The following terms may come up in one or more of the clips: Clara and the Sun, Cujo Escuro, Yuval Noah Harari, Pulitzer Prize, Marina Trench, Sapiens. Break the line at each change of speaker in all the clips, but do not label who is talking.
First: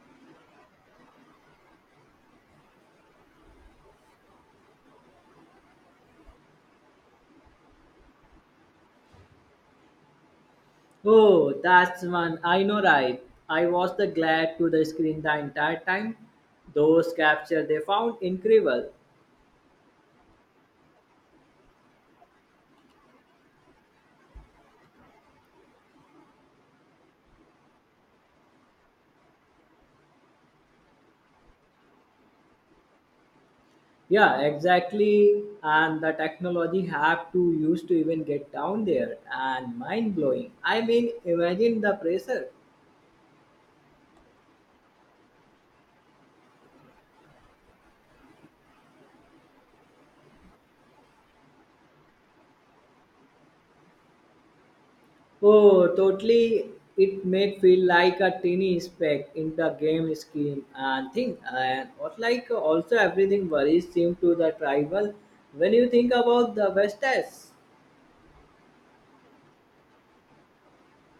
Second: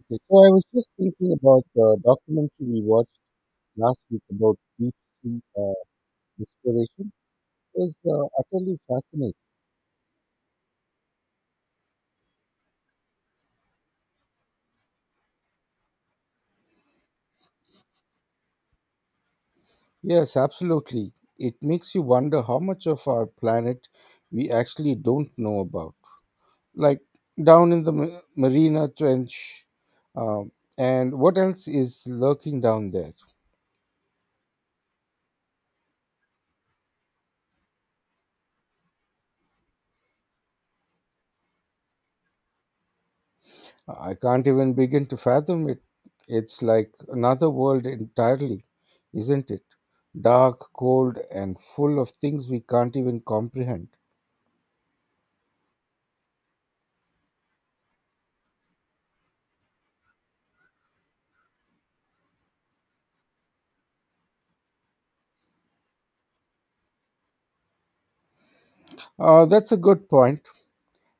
Okay, so I was just thinking about the documentary we watched last week about deep sea exploration. It was utterly fascinating.
Oh, that's one. I know, right? I was the glad to the screen the entire time. Those capture they found incredible.
Yes, absolutely. It makes you wonder how much of our planet we actually don't know about. Like down in the Marina Trench, um, and what else is lurking down there?
Yeah, exactly. And the technology have to use to even get down there and mind blowing. Imagine the pressure.
I can't even begin to fathom it. It's like another world entirely, isn't it? Dark, cold, and full of things we can't even comprehend.
Oh, totally. It made feel like a tiny speck in the game scheme and thing. And what also everything worries seem to the tribal when you think about the West Test.
That's a good point.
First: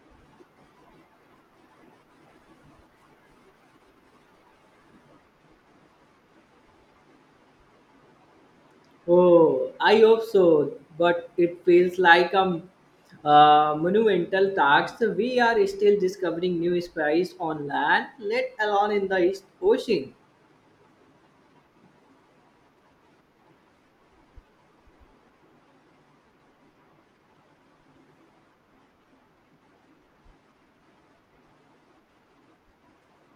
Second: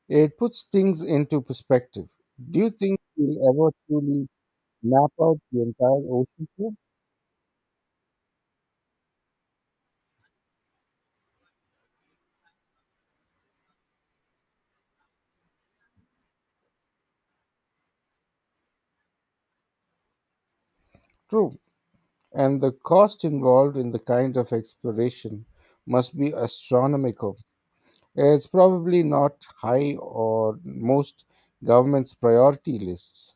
It puts things into perspective. Do you think we'll ever truly map out the entire ocean floor?
Oh, I hope so, but it feels like a monumental task. We are still discovering new species on land, let alone in the ocean.
True. And the cost involved in the kind of exploration must be astronomical. It's probably not high or most governments' priority lists.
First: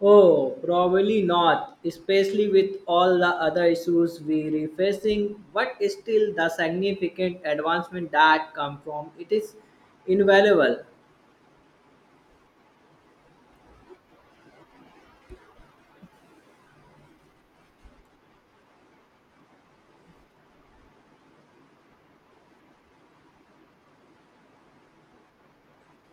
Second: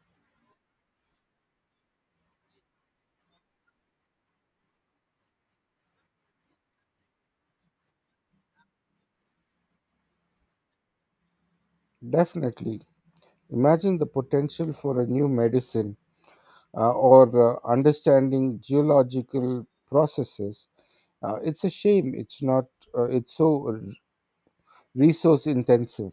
Oh, probably not, especially with all the other issues we are facing, but still the significant advancement that come from it is invaluable.
Definitely. Imagine the potential for a new medicine or understanding geological processes. It's a shame it's not, it's so resource intensive.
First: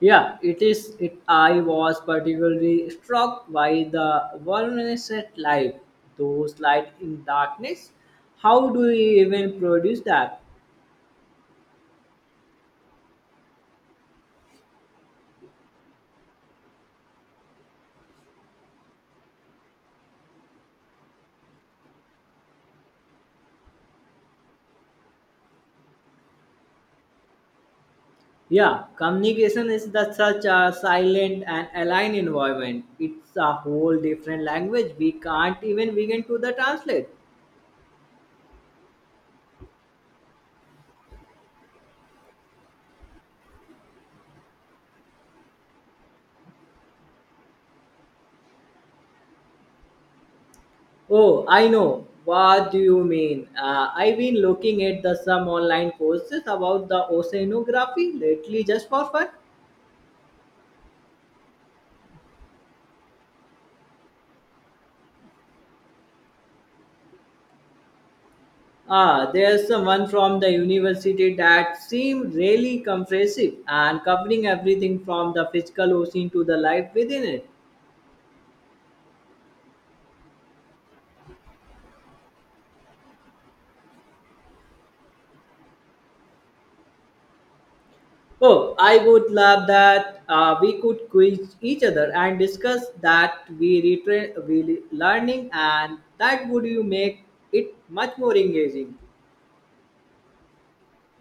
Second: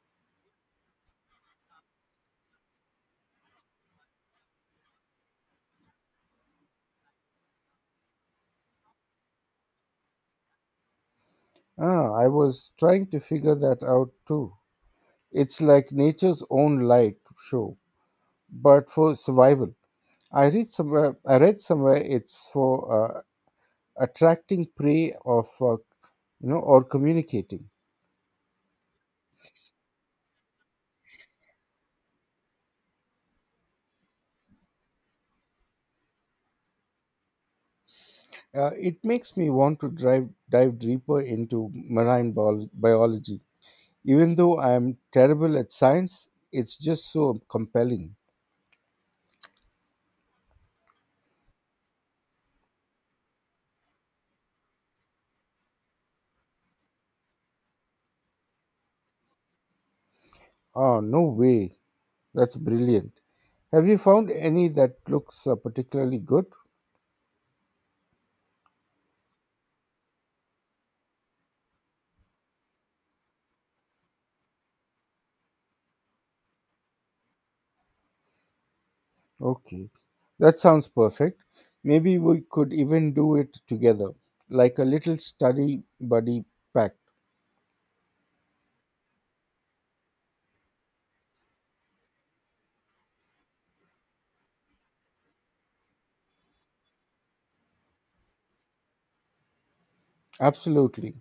Yeah, it is. It I was particularly struck by the luminescent light, those light in darkness. How do we even produce that?
Ah, I was trying to figure that out too. It's like nature's own light show, but for survival. I read somewhere it's for attracting prey of, or communicating.
Yeah, communication is such a silent and aligned environment. It's a whole different language. We can't even begin to the translate.
It makes me want to dive deeper into marine biology. Even though I am terrible at science, it's just so compelling.
Oh, I know. What do you mean? I've been looking at the some online courses about the oceanography lately, just for fun.
Oh, no way. That's brilliant. Have you found any that looks particularly good?
Ah, there's someone from the university that seemed really comprehensive and covering everything from the physical ocean to the life within it.
Okay. That sounds perfect. Maybe we could even do it together, like a little study buddy pact.
Oh, I would love that we could quiz each other and discuss that we retrain, learning, and that would you make it much more engaging.
Absolutely.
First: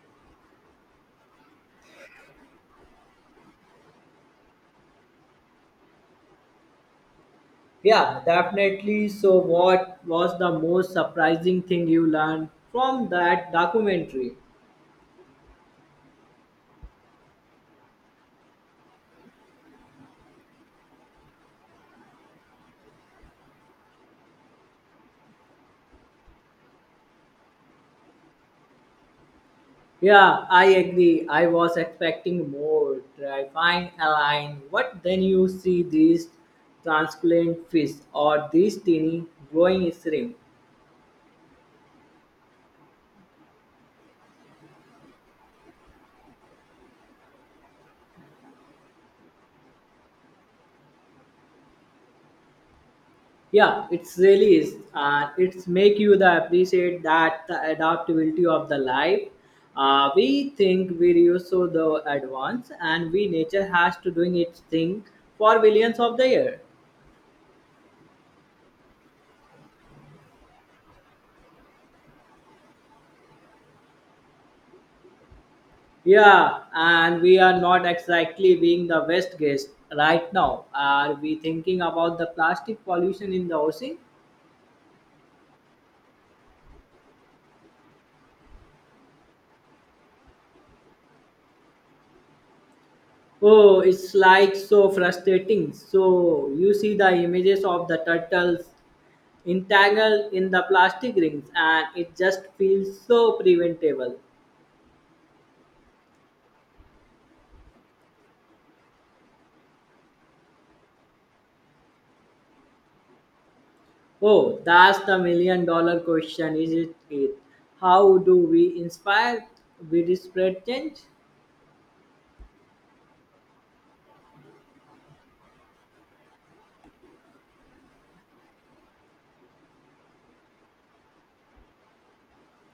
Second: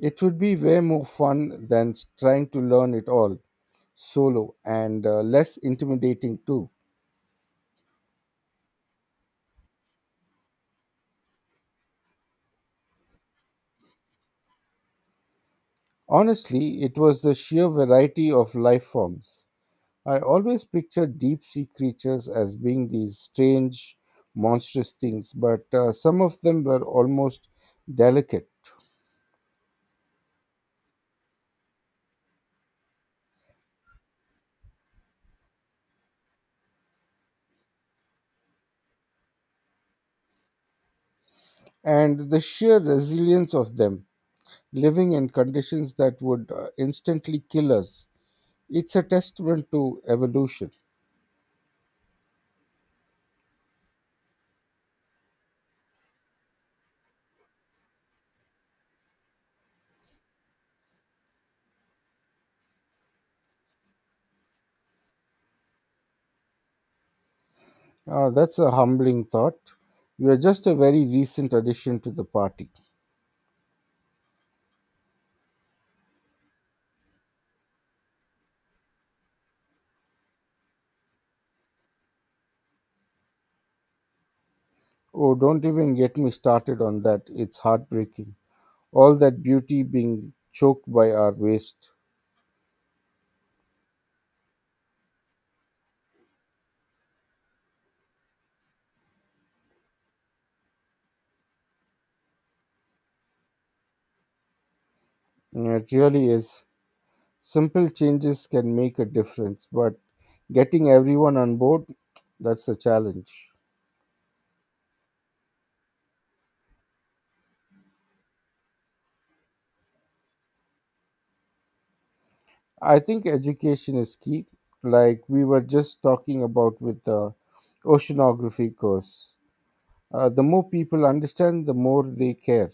It would be way more fun than trying to learn it all solo, and less intimidating too.
Yeah, definitely. So, what was the most surprising thing you learned from that documentary?
Honestly, it was the sheer variety of life forms. I always pictured deep sea creatures as being these strange, monstrous things, but some of them were almost delicate.
Yeah, I agree. I was expecting more terrifying line. What then you see these transparent fish or these teeny growing shrimp?
And the sheer resilience of them, living in conditions that would instantly kill us, it's a testament to evolution.
Yeah, it's really is, and it's make you the appreciate that the adaptability of the life. We think we use so the advance, and we nature has to doing its thing for billions of the year.
That's a humbling thought. You are just a very recent addition to the party.
Yeah, and we are not exactly being the best guest right now. Are we thinking about the plastic pollution in the ocean?
Oh, don't even get me started on that. It's heartbreaking. All that beauty being choked by our waste.
Oh, it's like so frustrating. So you see the images of the turtles entangled in the plastic rings, and it just feels so preventable.
It really is. Simple changes can make a difference, but getting everyone on board, that's the challenge.
Oh, that's the million dollar question, is it? How do we inspire? We spread change?
I think education is key, like we were just talking about with the oceanography course. The more people understand, the more they care.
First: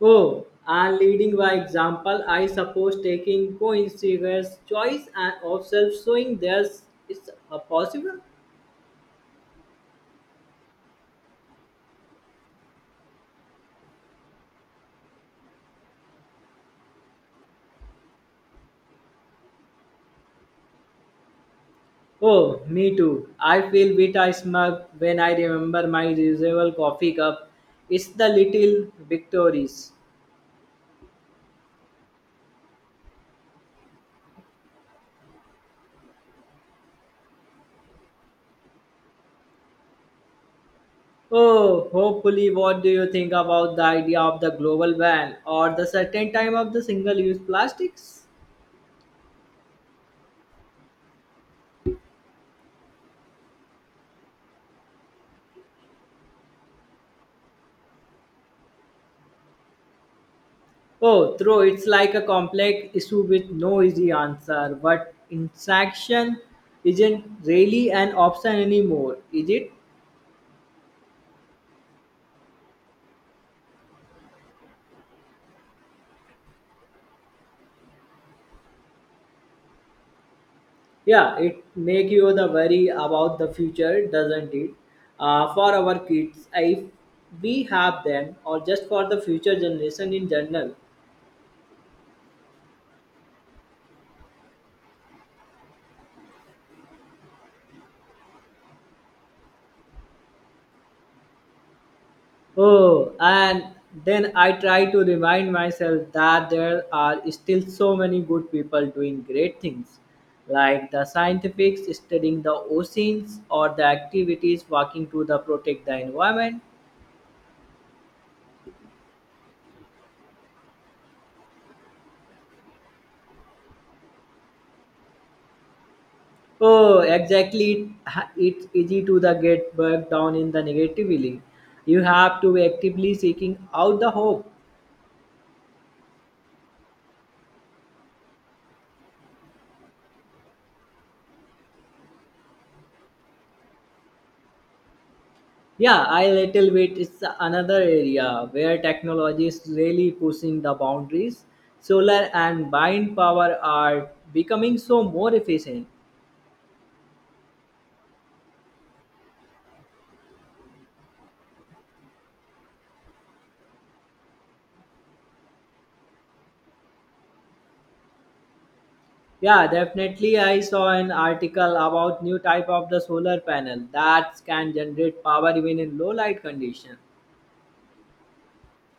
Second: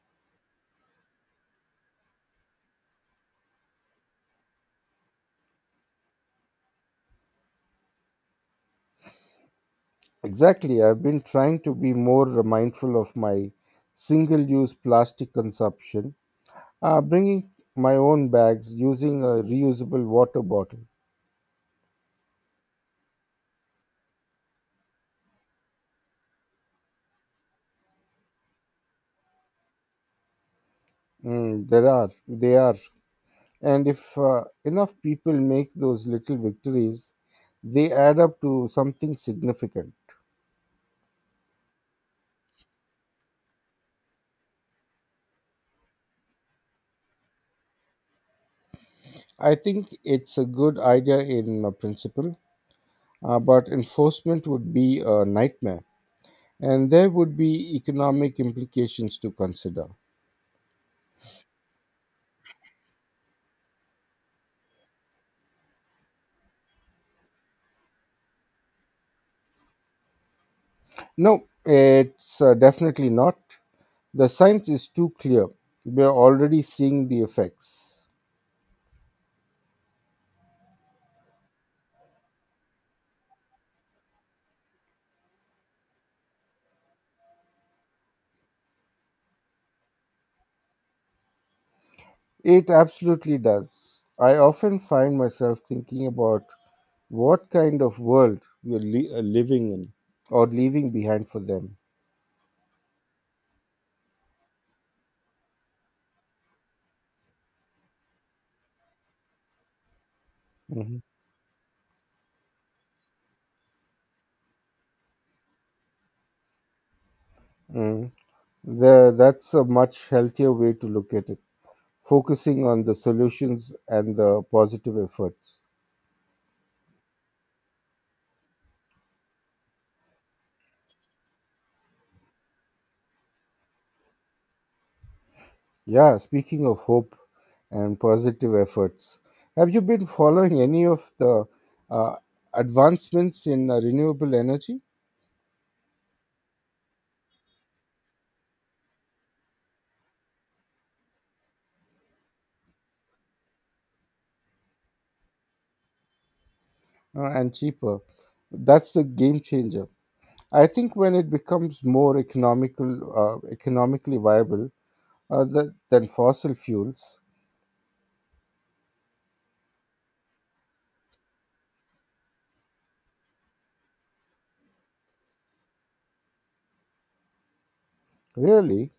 Oh, and leading by example, I suppose taking coincidence choice and observe showing theirs is possible.
Exactly. I've been trying to be more mindful of my single use plastic consumption, bringing my own bags, using a reusable water bottle.
Oh, me too. I feel bit I smug when I remember my reusable coffee cup. It's the little victories.
They are. And if enough people make those little victories, they add up to something significant.
Oh, hopefully, what do you think about the idea of the global ban or the certain time of the single-use plastics?
I think it's a good idea in principle, but enforcement would be a nightmare, and there would be economic implications to consider.
Oh, true. It's like a complex issue with no easy answer. But interaction isn't really an option anymore, is it?
No, it's definitely not. The science is too clear. We're already seeing the effects.
Yeah, it make you the worry about the future, doesn't it? For our kids, if we have them, or just for the future generation in general.
It absolutely does. I often find myself thinking about what kind of world we're living in or leaving behind for them.
Oh, and then I try to remind myself that there are still so many good people doing great things, like
Mhm.
the scientists studying the oceans or the activities working to the protect the environment.
Mm. That's a much healthier way to look at it, focusing on the solutions and the positive efforts.
Oh, exactly. It's easy to the get bogged down in the negatively. You have to be actively seeking out the hope.
Yeah, speaking of hope and positive efforts, have you been following any of the uh, advancements in renewable energy
Yeah, I little bit. It's another area where technology is really pushing the boundaries. Solar and wind power are becoming so more efficient.
and cheaper? That's the game changer. I think when it becomes more economically viable than fossil fuels,
Yeah, definitely. I saw an article about new type of the solar panel that can generate power even in low light condition.
really,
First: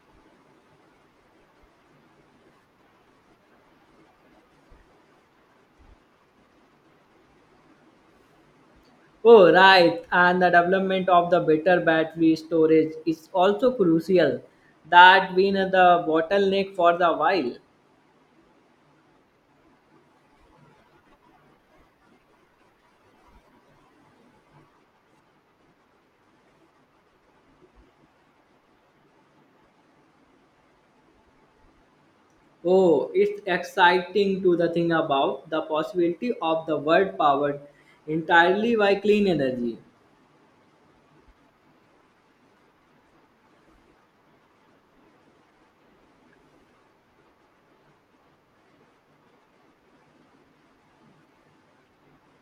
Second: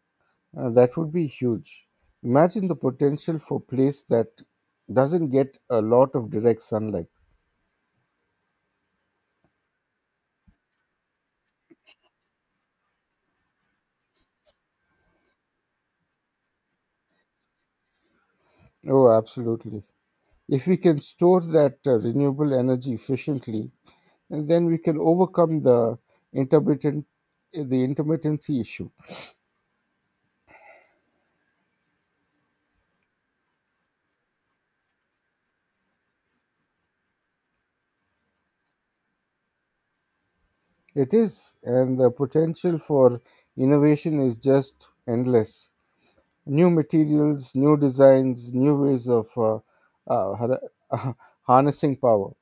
that would be huge. Imagine the potential for place that doesn't get a lot of direct sunlight.
Oh, right. And the development of the better battery storage is also crucial. That been the bottleneck for the while.
Oh, absolutely. If we can store that renewable energy efficiently, then we can overcome the intermittent the intermittency issue.
Oh, it's exciting to the thing about the possibility of the world powered entirely by clean energy.
It is, and the potential for innovation is just endless. New materials, new designs, new ways of uh, har- harnessing power.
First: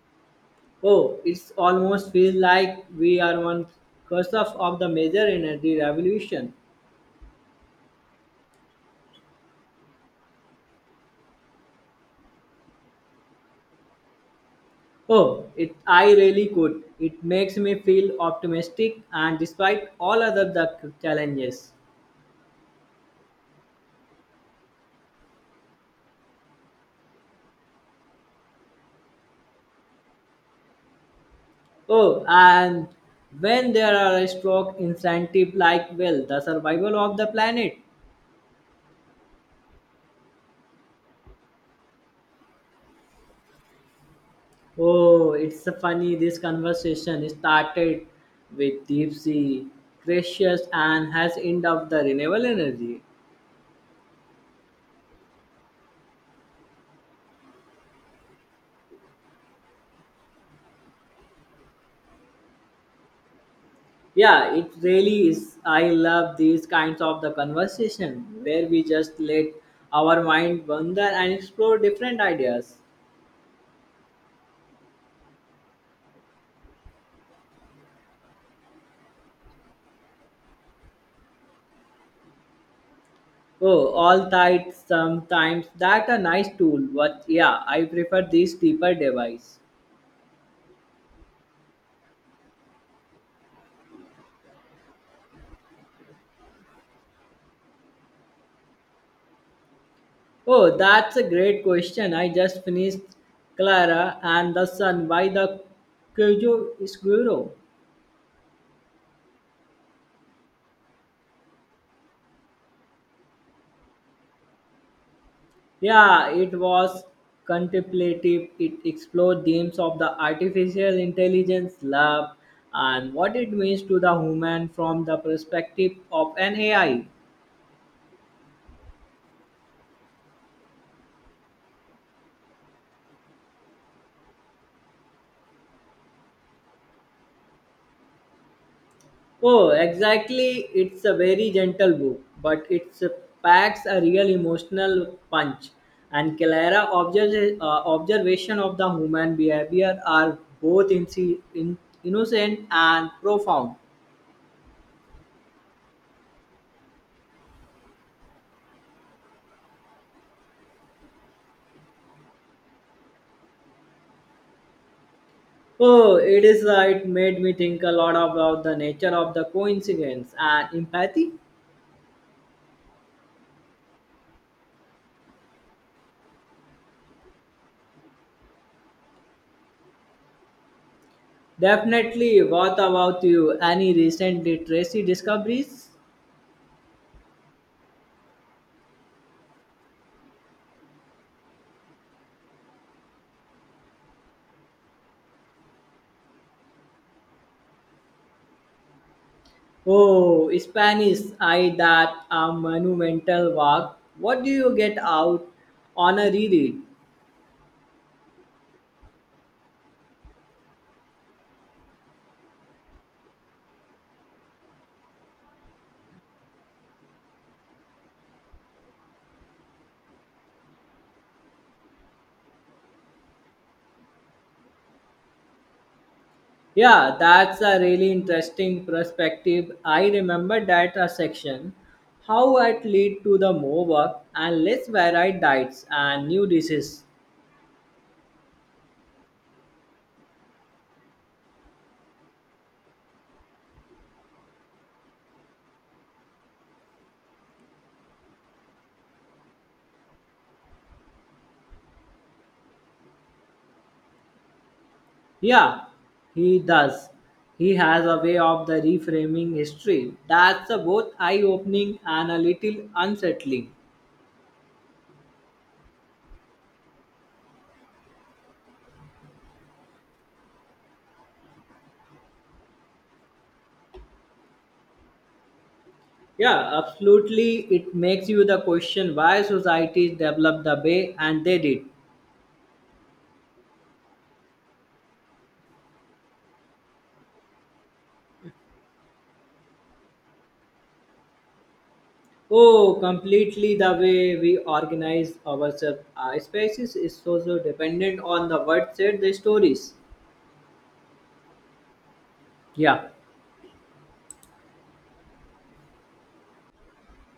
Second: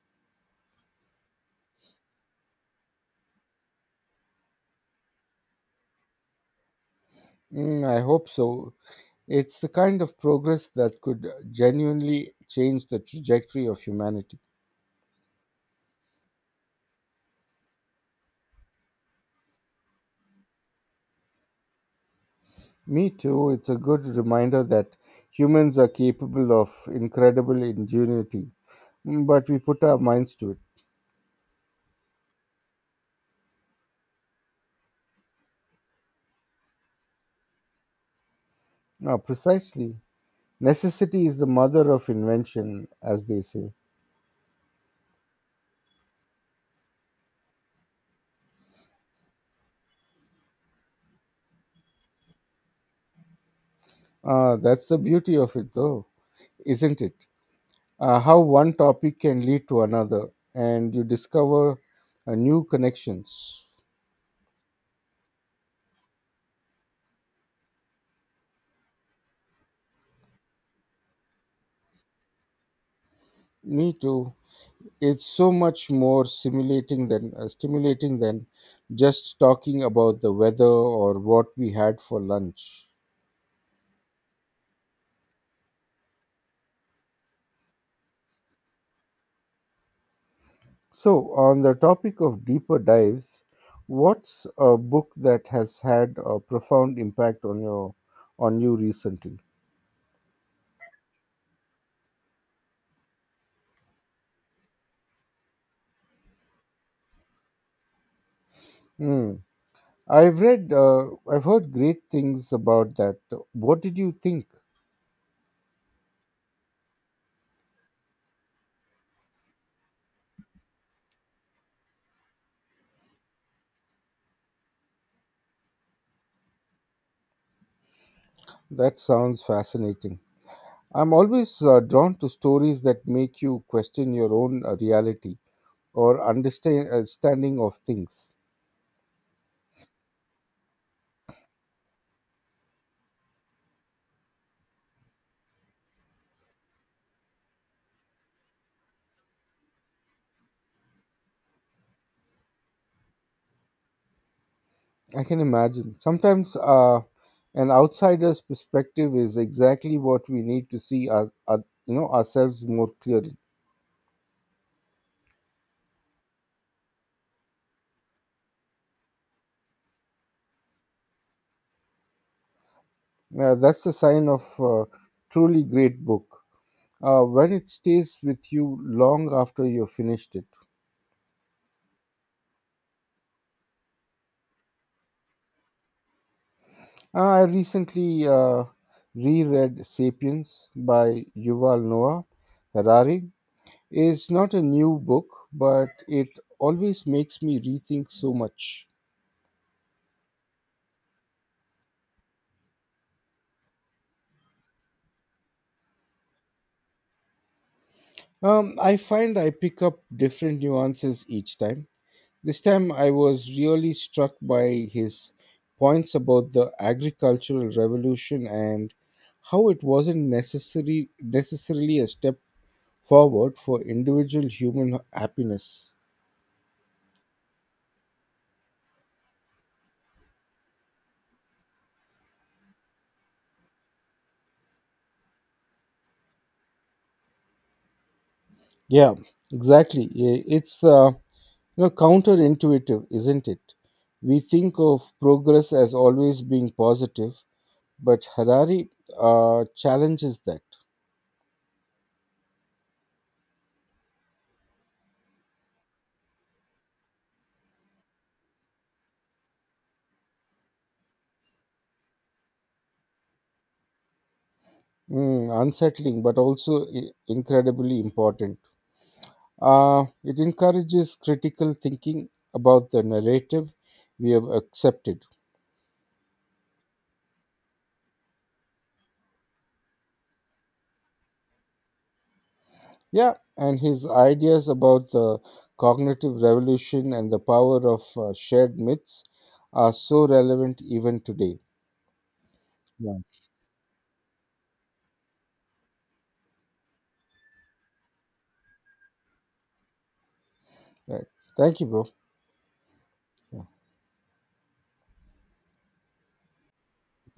Oh, it's almost feels like we are on cusp of the major energy revolution.
I hope so. It's the kind of progress that could genuinely change the trajectory of humanity.
Oh, it I really could. It makes me feel optimistic and despite all other the challenges.
Me too. It's a good reminder that humans are capable of incredible ingenuity, but we put our minds to it.
Oh, and when there are a stroke incentive like well, the survival of the planet.
Ah, precisely. Necessity is the mother of invention, as they say.
Oh, it's a funny. This conversation started with deep sea precious and has end up the renewable energy.
Ah, that's the beauty of it, though, isn't it? Ah, how one topic can lead to another, and you discover new connections.
Yeah, it really is. I love these kinds of the conversation where we just let our mind wander and explore different ideas.
Me too. It's so much more simulating than stimulating than just talking about the weather or what we had for lunch.
Oh, all tight sometimes that a nice tool, but yeah, I prefer this deeper device.
So, on the topic of deeper dives, what's a book that has had a profound impact on your on you recently?
Oh, that's a great question. I just finished Clara and the Sun by the Cujo Escuro.
Hmm. I've heard great things about that. What did you think?
Yeah, it was contemplative. It explored themes of the artificial intelligence, love, and what it means to the human from the perspective of an AI.
That sounds fascinating. I'm always drawn to stories that make you question your own reality, or understanding of things.
Oh, exactly. It's a very gentle book, but it packs a real emotional punch. And Clara observation of the human behavior are both in- innocent and profound.
I can imagine. Sometimes an outsider's perspective is exactly what we need to see ourselves more clearly.
Oh, it is. It made me think a lot about the nature of the coincidence and empathy.
That's the sign of a truly great book when it stays with you long after you've finished it.
Definitely. What about you? Any recent literacy discoveries?
I recently reread *Sapiens* by Yuval Noah Harari. It's not a new book, but it always makes me rethink so much.
Oh, Spanish I that a monumental work. What do you get out on a reread?
I find I pick up different nuances each time. This time I was really struck by his points about the agricultural revolution and how it wasn't necessary necessarily a step forward for individual human happiness.
Yeah, that's a really interesting perspective. I remember that a section, how it lead to the more work and less varied diets and new diseases.
Yeah, exactly. It's counterintuitive, isn't it? We think of progress as always being positive, but Harari challenges that.
Yeah, he does. He has a way of the reframing history. That's a both eye-opening and a little unsettling.
Unsettling, but also incredibly important. It encourages critical thinking about the narrative we have accepted.
Yeah, absolutely. It makes you the question why societies developed the way and they did.
Yeah, and his ideas about the cognitive revolution and the power of shared myths are so relevant even today.
Oh,
Yeah.
completely the way we organize ourselves. Our species is also dependent on the word said the stories.
Right. Thank you, bro.
Yeah.
Yeah.